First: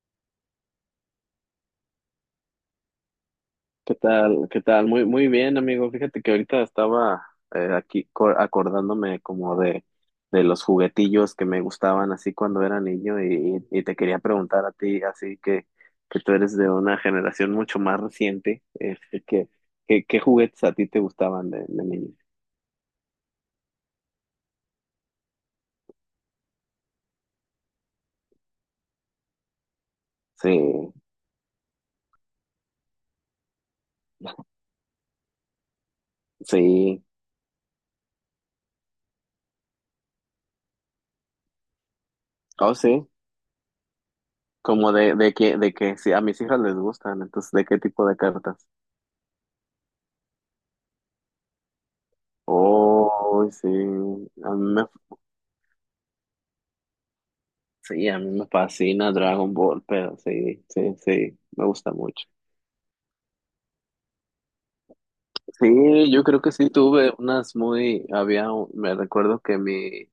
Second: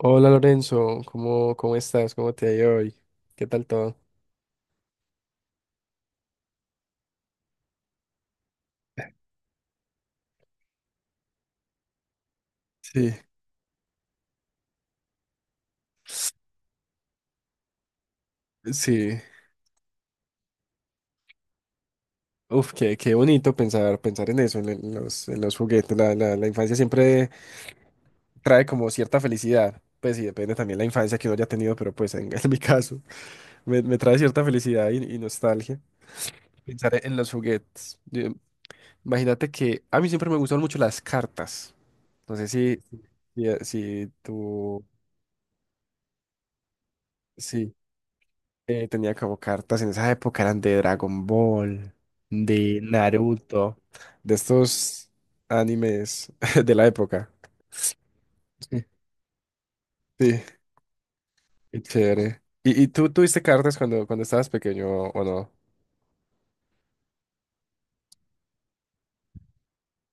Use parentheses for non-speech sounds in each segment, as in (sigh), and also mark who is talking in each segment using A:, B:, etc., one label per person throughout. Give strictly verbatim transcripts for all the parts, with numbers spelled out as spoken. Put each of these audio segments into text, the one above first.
A: Hola Lorenzo, ¿cómo, cómo estás? ¿Cómo te ha ido hoy? ¿Qué tal
B: ¿Qué
A: todo?
B: tal? ¿Qué tal? Muy, muy bien, amigo. Fíjate que ahorita estaba eh, aquí co- acordándome como de, de los juguetillos que me gustaban así cuando era
A: Sí,
B: niño y, y te quería preguntar a ti, así que, que tú eres de una generación mucho más reciente,
A: sí.
B: este, ¿qué, qué, qué juguetes a ti te gustaban de, de niño?
A: Uf, qué, qué bonito pensar, pensar en eso, en, en los, en los juguetes. La, la, la infancia siempre trae como cierta felicidad. Pues sí,
B: Sí,
A: depende también la infancia que uno haya tenido, pero pues en, (laughs) en mi caso me, me trae cierta felicidad y, y nostalgia. Pensar
B: sí,
A: en los juguetes. Yo- imagínate que a mí siempre me gustaron mucho las cartas. No sé
B: oh
A: si,
B: sí,
A: si, si tú...
B: como de, de que, de que sí, a mis hijas les gustan, entonces, ¿de
A: Sí.
B: qué tipo de cartas?
A: Eh, tenía como cartas en esa época, eran de Dragon Ball, de
B: Oh, sí,
A: Naruto, de
B: a mí me
A: estos animes (laughs) de la época.
B: sí, a mí me
A: Sí,
B: fascina Dragon Ball, pero
A: sí,
B: sí, sí, sí, me
A: qué
B: gusta mucho.
A: chévere. ¿Y, y tú tuviste cartas cuando, cuando estabas pequeño o no?
B: Sí, yo creo que sí tuve unas muy, había, un- me recuerdo que mi,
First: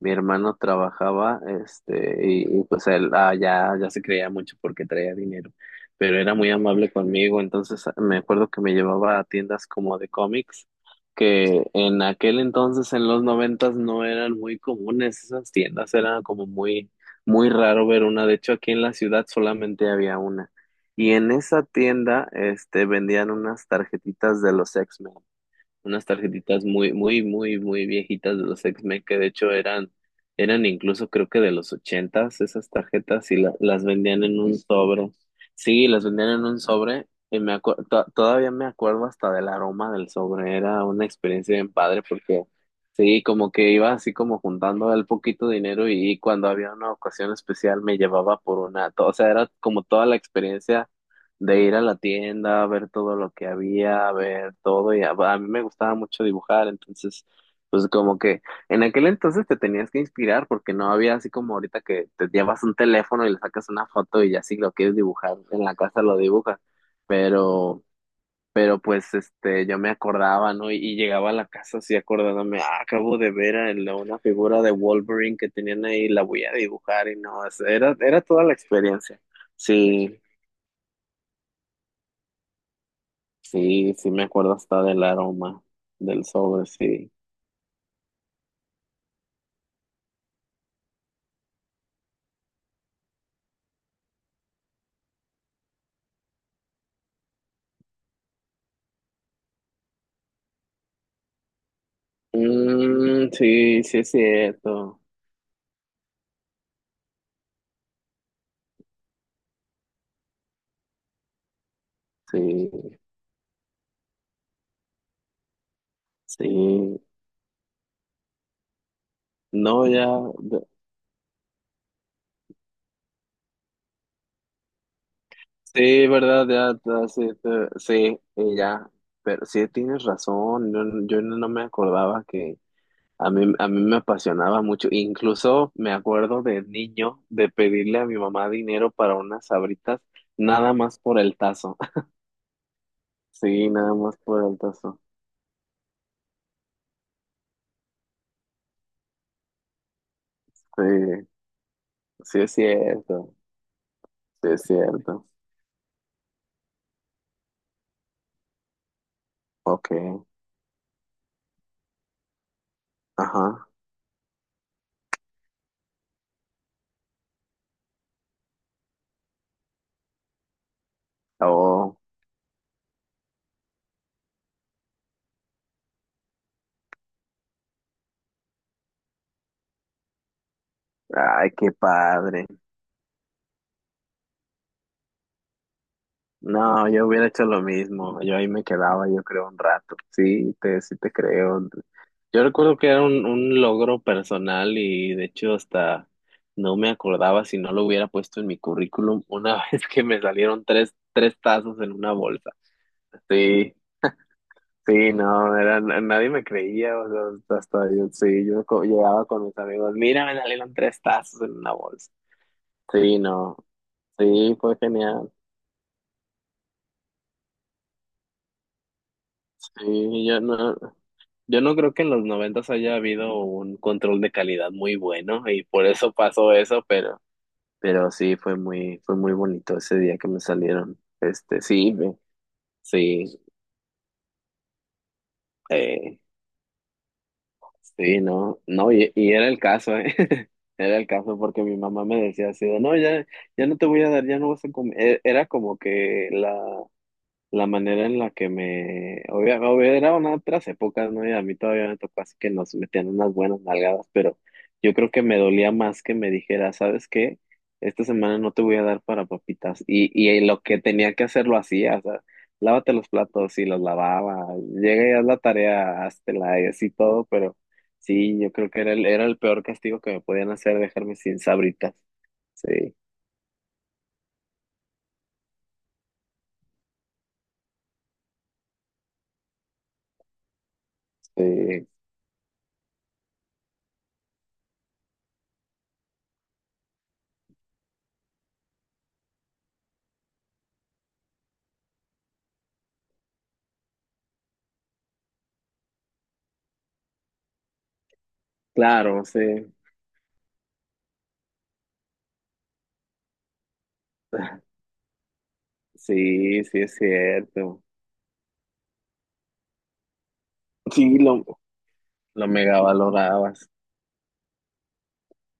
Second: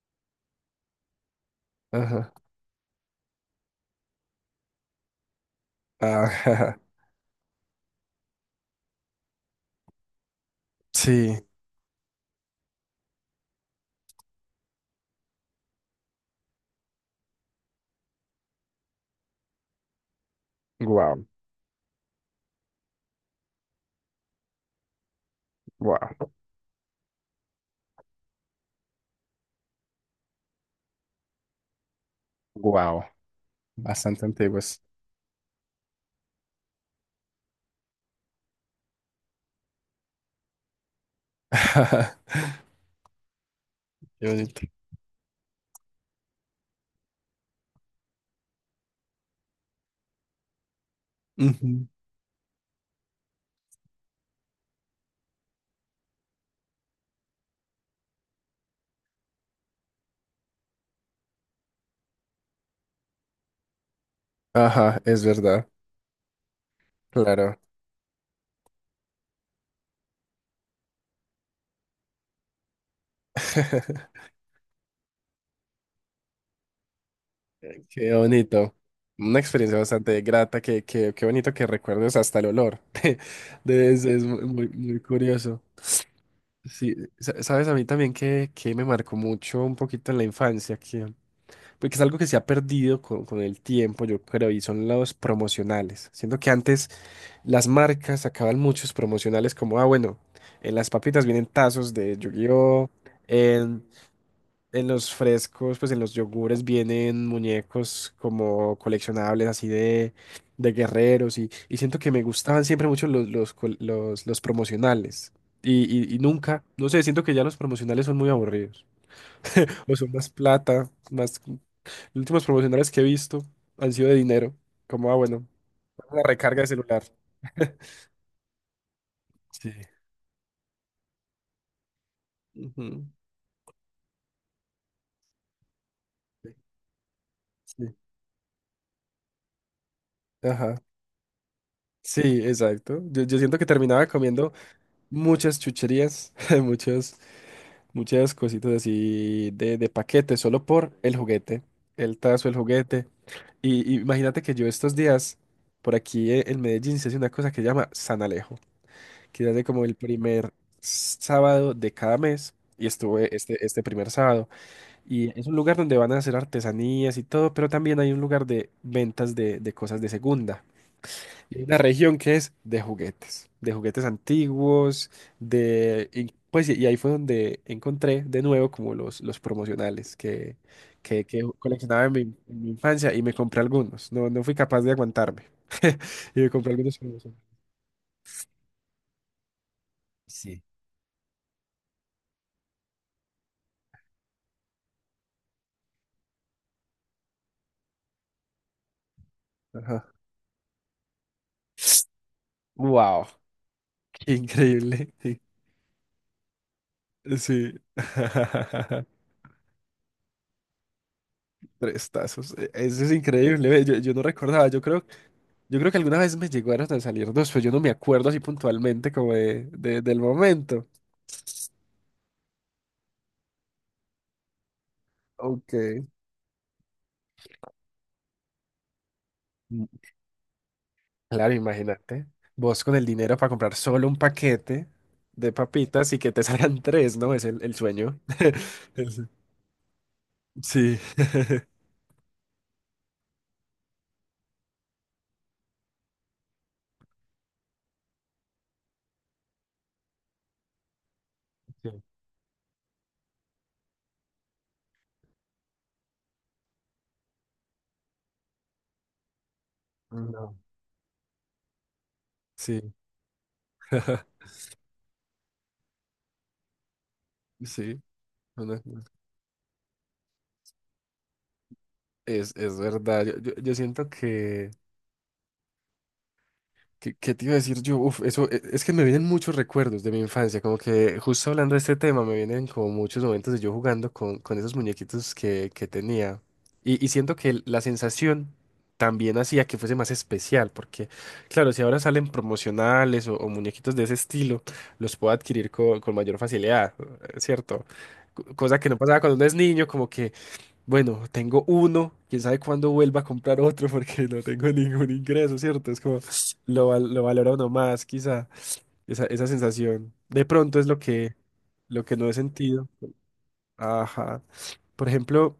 B: Mi hermano trabajaba, este,
A: Ajá.
B: y, y, pues él ah, ya, ya se creía mucho porque traía dinero, pero era muy
A: Ah,
B: amable conmigo, entonces ah, me acuerdo que me llevaba a tiendas como de cómics,
A: (laughs) sí,
B: que en aquel entonces, en los noventas, no eran muy comunes esas tiendas, era como muy, muy raro ver una. De hecho aquí en la ciudad solamente había una, y
A: wow,
B: en esa tienda, este, vendían unas tarjetitas de los X-Men, unas
A: wow,
B: tarjetitas muy, muy, muy, muy viejitas de los X-Men, que de hecho eran, eran incluso creo que de los ochentas esas
A: wow,
B: tarjetas y la- las vendían
A: bastante
B: en un
A: antiguas.
B: sobre. Sí, las vendían en un sobre y me acu- to- todavía me acuerdo hasta del aroma del sobre. Era una experiencia bien padre porque
A: (laughs)
B: sí, como que iba así
A: Qué
B: como
A: bonito.
B: juntando el poquito dinero y, cuando había una ocasión especial, me llevaba por una, to- o sea, era como toda la experiencia de ir a
A: Ujú.
B: la tienda, a ver todo lo que había, a ver todo, y a, a mí me gustaba mucho dibujar. Entonces, pues como que en aquel entonces te tenías que inspirar porque no había así como ahorita que te llevas un teléfono y le sacas una foto y ya, si lo quieres
A: Ajá, es
B: dibujar en
A: verdad,
B: la casa, lo dibujas,
A: claro.
B: pero, pero pues este, yo me acordaba, ¿no? Y, y llegaba a la casa así acordándome, ah, acabo de ver a la-
A: (laughs)
B: una figura de Wolverine que tenían ahí, la voy a dibujar. Y no, es- era,
A: Qué
B: era toda la
A: bonito.
B: experiencia.
A: Una experiencia
B: Sí.
A: bastante grata, que, que- qué bonito que recuerdes hasta el olor. (laughs) De-
B: Sí,
A: Es,
B: sí
A: es
B: me
A: muy,
B: acuerdo
A: muy
B: hasta
A: muy
B: del
A: curioso.
B: aroma del sobre,
A: Sí,
B: sí.
A: sa- sabes, a mí también que, que me marcó mucho un poquito en la infancia, que, porque es algo que se ha perdido con, con el tiempo, yo creo, y son los promocionales. Siento que antes las marcas sacaban muchos promocionales como, ah, bueno, en las papitas vienen tazos de Yu-Gi-Oh!
B: Mm, sí, sí es
A: En
B: cierto.
A: los frescos, pues en los yogures vienen muñecos como coleccionables así de, de guerreros y, y siento que me gustaban siempre
B: Sí,
A: mucho los, los, col- los, los promocionales. Y, y, y nunca, no
B: sí.
A: sé, siento que ya los promocionales son muy aburridos.
B: No,
A: O
B: ya.
A: son más
B: de-
A: plata, más... Los últimos promocionales que he visto han sido de dinero. Como, ah, bueno,
B: Sí,
A: una
B: verdad,
A: recarga de
B: ya.
A: celular.
B: Ya, sí, te-
A: (laughs)
B: sí, y ya. Pero sí
A: Sí.
B: tienes razón. Yo, yo no me acordaba que
A: Ujú.
B: a mí, a mí me apasionaba mucho. Incluso me acuerdo
A: Sí.
B: de niño de
A: Sí.
B: pedirle a mi mamá dinero para unas sabritas, nada
A: Ajá.
B: más por el tazo. (laughs)
A: Sí, exacto. Yo, yo siento que
B: Sí, nada
A: terminaba
B: más por
A: comiendo
B: el tazo.
A: muchas chucherías, (laughs) muchos muchas cositas así de, de paquete, solo por el
B: Sí,
A: juguete, el
B: sí
A: tazo,
B: es
A: el juguete.
B: cierto.
A: Y, y imagínate
B: Sí,
A: que
B: es
A: yo estos
B: cierto.
A: días, por aquí eh, en Medellín, se hace una cosa que se llama San Alejo, que se hace como
B: Ok,
A: el primer sábado de cada mes, y estuve este,
B: ajá.
A: este primer sábado. Y es un lugar donde van a hacer artesanías y todo, pero también hay un lugar de ventas de, de cosas de segunda. Y hay una
B: Oh,
A: región que es de juguetes, de juguetes antiguos, de... Y, pues, sí, y ahí fue donde encontré de nuevo como los, los promocionales que, que, que
B: ay, qué
A: coleccionaba en mi,
B: padre.
A: en mi infancia y me compré algunos. No, no fui capaz de aguantarme. (laughs) Y me compré
B: No,
A: algunos
B: yo hubiera
A: promocionales.
B: hecho lo mismo. Yo ahí me quedaba, yo creo, un rato. Sí,
A: Sí.
B: te, sí te creo. Yo recuerdo que era un, un logro personal y de hecho hasta no me acordaba, si no lo hubiera puesto en mi currículum una (laughs) vez que
A: Ajá.
B: me salieron tres, tres tazos en una bolsa.
A: Wow,
B: Sí,
A: qué increíble.
B: sí,
A: (laughs)
B: no, era, na- nadie me creía, o sea,
A: Sí.
B: hasta yo, sí, yo co-
A: (laughs)
B: llegaba con mis amigos: mira, me salieron tres tazos en una bolsa.
A: Prestazos. e- Eso es
B: Sí, no,
A: increíble. ve, Yo, yo no
B: sí,
A: recordaba.
B: fue
A: Yo creo
B: genial.
A: Yo creo que alguna vez me llegaron a salir dos, pero yo no me acuerdo así puntualmente como de, de- del
B: Sí, yo no,
A: momento.
B: yo no creo que en los noventas haya habido un control de calidad muy bueno y
A: Ok.
B: por eso pasó eso, pero, pero sí fue muy, fue muy bonito
A: Mm,
B: ese día que me salieron.
A: claro,
B: Este, sí, me-
A: imagínate. Vos con el dinero
B: sí,
A: para comprar solo un paquete de papitas y
B: eh,
A: que te (laughs) salgan tres, ¿no? Es el, el sueño.
B: sí, no, no,
A: (laughs)
B: y,
A: Es-
B: y era el caso, eh. (laughs) Era
A: Sí.
B: el caso porque
A: (laughs)
B: mi mamá me decía así, de, no, ya, ya no te voy a dar, ya no vas a comer. E- Era como que la la manera en la que me... obvia- obvia- Eran otras épocas, ¿no? Y a mí todavía
A: Sí.
B: me tocó así que nos metían unas buenas nalgadas, pero yo creo que me dolía más que me dijera, ¿sabes qué? Esta semana no te voy a dar para papitas. Y, y
A: No.
B: lo que tenía que hacer lo hacía, o sea, lávate
A: Sí.
B: los platos y los lavaba,
A: (laughs)
B: llega y haz la tarea, háztela, y así todo, pero
A: Sí.
B: sí, yo
A: no,
B: creo
A: no,
B: que era
A: no.
B: el, era el peor castigo que me podían hacer, dejarme sin sabritas.
A: Es, es
B: Sí,
A: verdad. Yo, yo- yo siento que... ¿Qué, qué te iba a decir yo? Uf, eso e- es que me vienen muchos recuerdos de mi infancia, como que justo hablando de
B: sí,
A: este tema me vienen como muchos momentos de yo jugando con, con esos muñequitos que, que tenía. Y, y siento que la sensación también hacía que fuese más especial, porque claro, si ahora salen promocionales o, o muñequitos de ese estilo, los puedo adquirir co- con mayor facilidad, ¿cierto? Co- Cosa que no pasaba
B: claro,
A: cuando
B: sí,
A: uno es niño, como que bueno, tengo uno, quién sabe cuándo vuelva a comprar otro porque no tengo (laughs) ningún ingreso, ¿cierto? Es como
B: sí, sí
A: lo,
B: es
A: val- lo valora uno
B: cierto.
A: más, quizá, esa, esa sensación. De pronto es lo
B: Sí,
A: que,
B: lo,
A: lo que no he
B: lo mega
A: sentido.
B: valorabas.
A: Ajá. Por ejemplo,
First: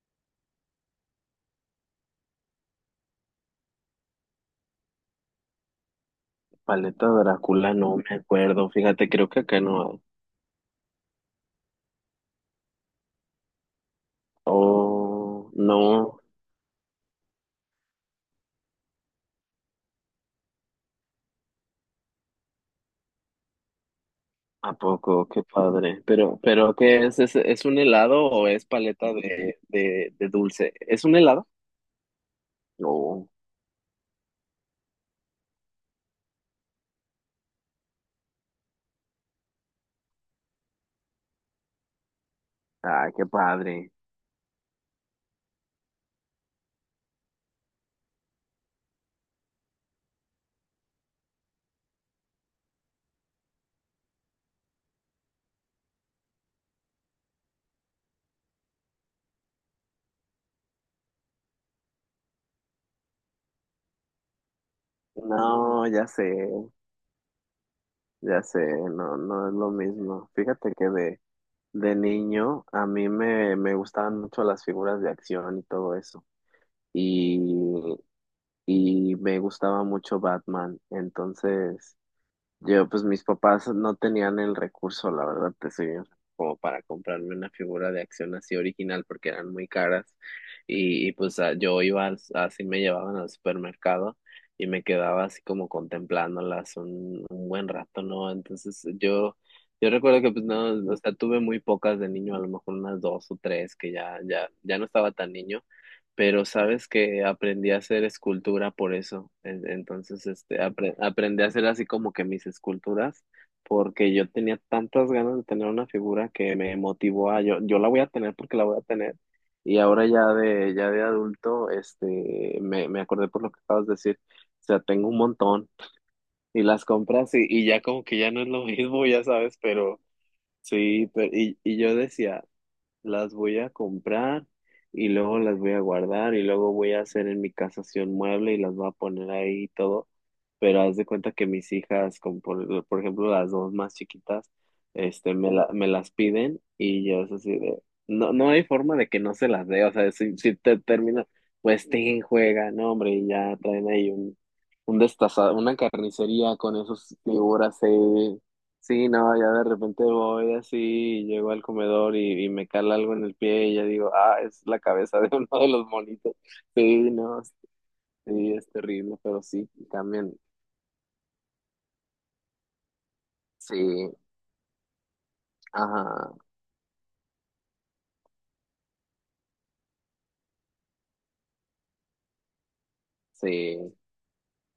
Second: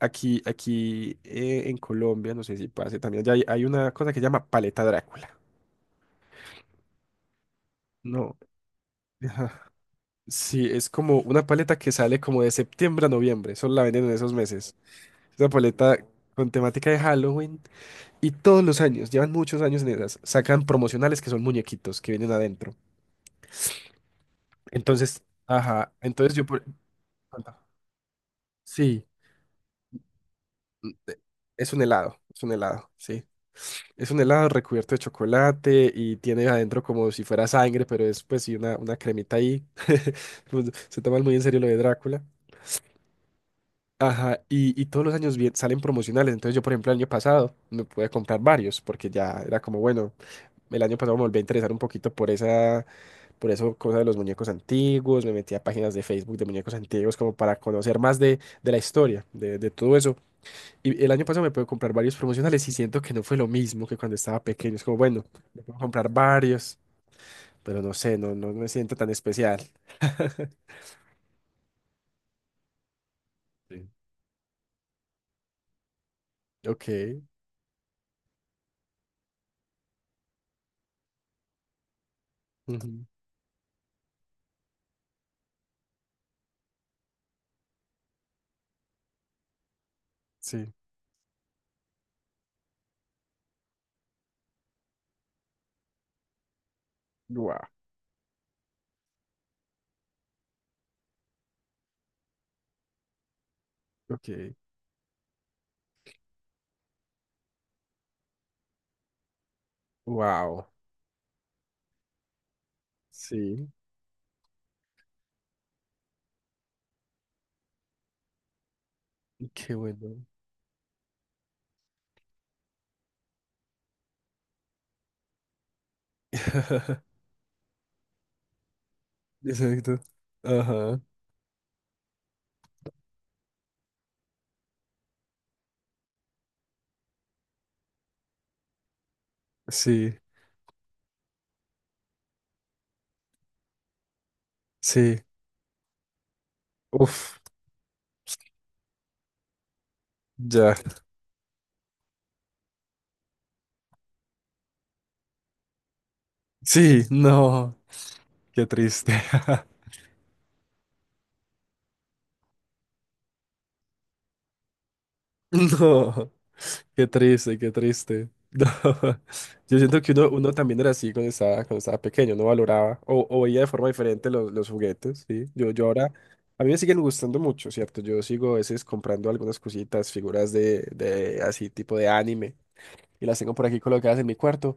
A: aquí, aquí eh, en Colombia, no sé si pase también, allá hay, hay una cosa que se llama paleta Drácula.
B: Paleta Drácula, no me
A: No.
B: acuerdo. Fíjate, creo que acá
A: Ajá.
B: no hay.
A: Sí, es como una paleta que sale como de septiembre a noviembre, solo la venden en esos meses. Esa
B: Oh,
A: paleta
B: no,
A: con temática de Halloween. Y todos los años, llevan muchos años en esas, sacan promocionales que son muñequitos que vienen adentro.
B: ¿a
A: Entonces,
B: poco? Qué
A: ajá,
B: padre.
A: entonces
B: Pero,
A: yo por...
B: pero ¿qué es? ¿Es,
A: Anda.
B: es un helado o es
A: Sí,
B: paleta de, de, de dulce? ¿Es
A: eh,
B: un helado?
A: es un helado, es un helado, sí.
B: No.
A: Es un helado recubierto de chocolate y tiene adentro como si fuera sangre, pero es pues sí una, una cremita ahí. (laughs) Pues, se toman muy en serio lo de Drácula.
B: Ah, qué padre.
A: Ajá, y, y todos los años vie- salen promocionales. Entonces yo, por ejemplo, el año pasado me pude comprar varios porque ya era como, bueno, el año pasado me volví a interesar un poquito por esa Por eso, cosas de los muñecos antiguos, me metí a páginas de Facebook de muñecos antiguos como para conocer más de, de la historia, de, de todo eso. Y el año pasado me pude comprar varios promocionales y siento que no fue lo mismo que cuando estaba pequeño. Es como, bueno, me puedo
B: No, ya
A: comprar
B: sé,
A: varios, pero no sé, no,
B: ya
A: no
B: sé,
A: me siento tan
B: no, no es
A: especial.
B: lo mismo.
A: (laughs)
B: Fíjate que de, de niño a mí me, me
A: Sí.
B: gustaban mucho las figuras de acción y todo eso.
A: Ok.
B: Y y me gustaba mucho Batman. Entonces, yo, pues
A: Ujú.
B: mis papás no tenían el recurso, la verdad, te soy bien, como para comprarme una figura de acción así original porque eran muy caras.
A: Sí.
B: Y, y, pues a- yo iba, al- así me llevaban al supermercado y me quedaba así como contemplándolas un, un
A: Wow.
B: buen rato, ¿no? Entonces, yo... Yo recuerdo que pues no, o sea, tuve muy pocas de niño, a lo mejor unas dos o tres, que ya, ya,
A: Ok.
B: ya no estaba tan niño, pero sabes que aprendí a hacer escultura por eso. En- Entonces, este,
A: Wow.
B: apre- aprendí a hacer así como que mis esculturas,
A: Sí.
B: porque yo tenía tantas ganas de tener una figura que me motivó a yo, yo la voy a tener porque la voy a tener.
A: Qué
B: Y ahora
A: bueno.
B: ya de, ya de adulto, este, me, me acordé por lo que acabas de decir. O sea, tengo un montón y las
A: (laughs)
B: compras y, y ya como que ya no es lo mismo, ya sabes,
A: Exacto.
B: pero
A: Ajá.
B: sí. Pero, y, y yo decía: las voy a comprar y luego las voy a guardar y luego voy a hacer en mi casa así un mueble y las voy a poner ahí y todo.
A: Sí.
B: Pero haz de cuenta que mis hijas, como por, por ejemplo las dos más chiquitas,
A: Sí.
B: este, me, la- me las piden y yo es
A: Uf.
B: así de, no, no hay forma de que no se las dé. O sea, si, si
A: Ya.
B: te termina, pues te juega, no hombre, y ya traen ahí un, un destaza- una carnicería con
A: Sí,
B: esas
A: no,
B: figuras ahí.
A: qué
B: Sí,
A: triste.
B: no, ya de
A: (laughs)
B: repente voy así, y llego al comedor y, y me cala algo en el pie y ya digo, ah, es la cabeza de (laughs) uno de los
A: No,
B: monitos.
A: qué
B: Sí, no,
A: triste, qué triste.
B: sí,
A: No.
B: es terrible,
A: (laughs)
B: pero sí,
A: Yo siento que uno,
B: cambian.
A: uno también era así cuando estaba, cuando estaba pequeño, no valoraba o, o veía de
B: Sí,
A: forma diferente los, los juguetes, ¿sí? Yo, yo ahora,
B: ajá,
A: a mí me siguen gustando mucho, ¿cierto? Yo sigo a veces comprando algunas cositas, figuras de, de así tipo de anime, y las tengo por aquí
B: sí,
A: colocadas en mi cuarto.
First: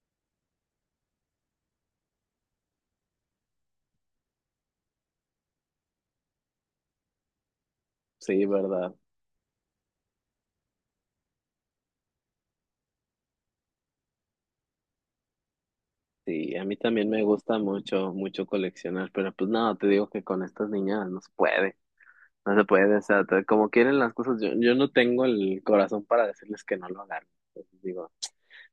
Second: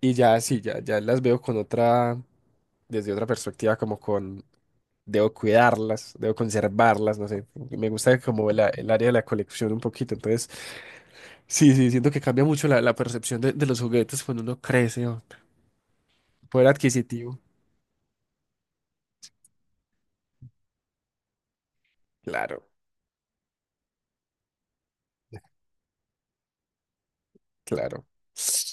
A: Y ya, sí, ya, ya las veo con otra, desde otra perspectiva, como con, debo cuidarlas, debo conservarlas, no sé. Me gusta
B: sí,
A: como la- el
B: verdad.
A: área de la colección un poquito. Entonces, sí, sí, siento que cambia mucho la, la percepción de, de los juguetes cuando uno crece, o
B: Sí, a
A: poder
B: mí también me
A: adquisitivo.
B: gusta mucho, mucho coleccionar, pero pues no, te digo que con estas niñas no se puede, no se
A: Claro,
B: puede, o sea, te- como quieren las cosas, yo, yo no tengo el corazón para decirles que no lo hagan. Entonces
A: claro.
B: digo,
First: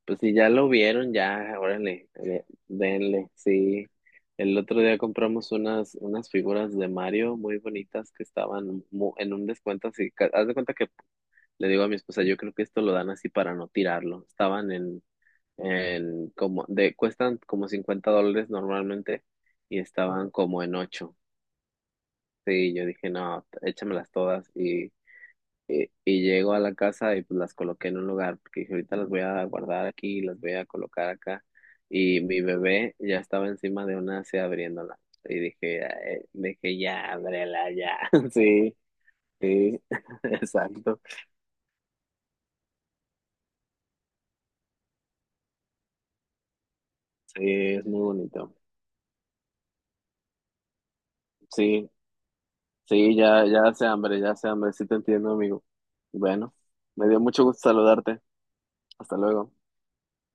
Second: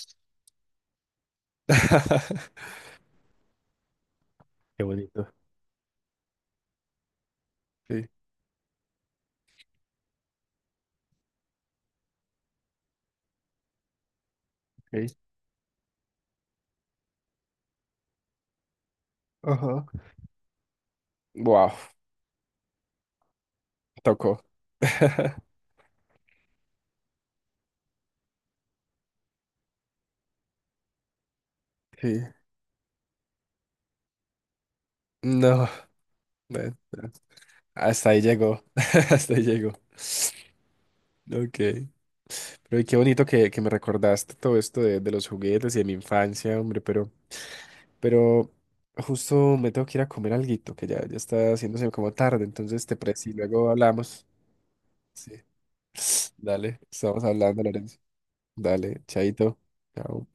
B: pues si ya lo vieron, ya, órale, eh,
A: (laughs)
B: denle, sí. El otro
A: Qué
B: día
A: bonito.
B: compramos unas, unas figuras de Mario muy
A: Sí,
B: bonitas que estaban mu- en un descuento así. ca- Haz de cuenta que le digo a mi esposa, yo creo que esto lo dan así para no tirarlo. Estaban en,
A: ok.
B: en como, de, cuestan como cincuenta dólares normalmente y
A: Ajá.
B: estaban como en ocho.
A: Wow,
B: Sí, yo dije, no, échamelas
A: tocó.
B: todas.
A: (laughs)
B: Y, y llego a la casa y pues las coloqué en un lugar, porque dije, ahorita las voy a guardar aquí, las voy a colocar acá.
A: Sí.
B: Y mi bebé ya estaba encima de una así abriéndola. Y
A: No,
B: dije, "Ay",
A: no,
B: dije,
A: no.
B: ya, ábrela, ya.
A: Hasta ahí
B: (laughs)
A: llegó.
B: Sí,
A: (laughs) Hasta ahí llegó.
B: sí, (laughs) exacto.
A: Ok. Pero y qué bonito que, que me recordaste todo esto de, de los juguetes y de mi infancia, hombre, pero,
B: Sí, es muy
A: pero
B: bonito.
A: justo me tengo que ir a comer alguito, que ya, ya está
B: Sí,
A: haciéndose como tarde, entonces te
B: sí,
A: presi,
B: ya, ya
A: luego
B: hace hambre,
A: hablamos.
B: ya hace hambre. Sí te entiendo,
A: Sí.
B: amigo.
A: (sniffs)
B: Bueno,
A: Dale,
B: me dio
A: estamos
B: mucho gusto
A: hablando, Lorenzo.
B: saludarte.
A: Dale,
B: Hasta luego.
A: chaito. Chao.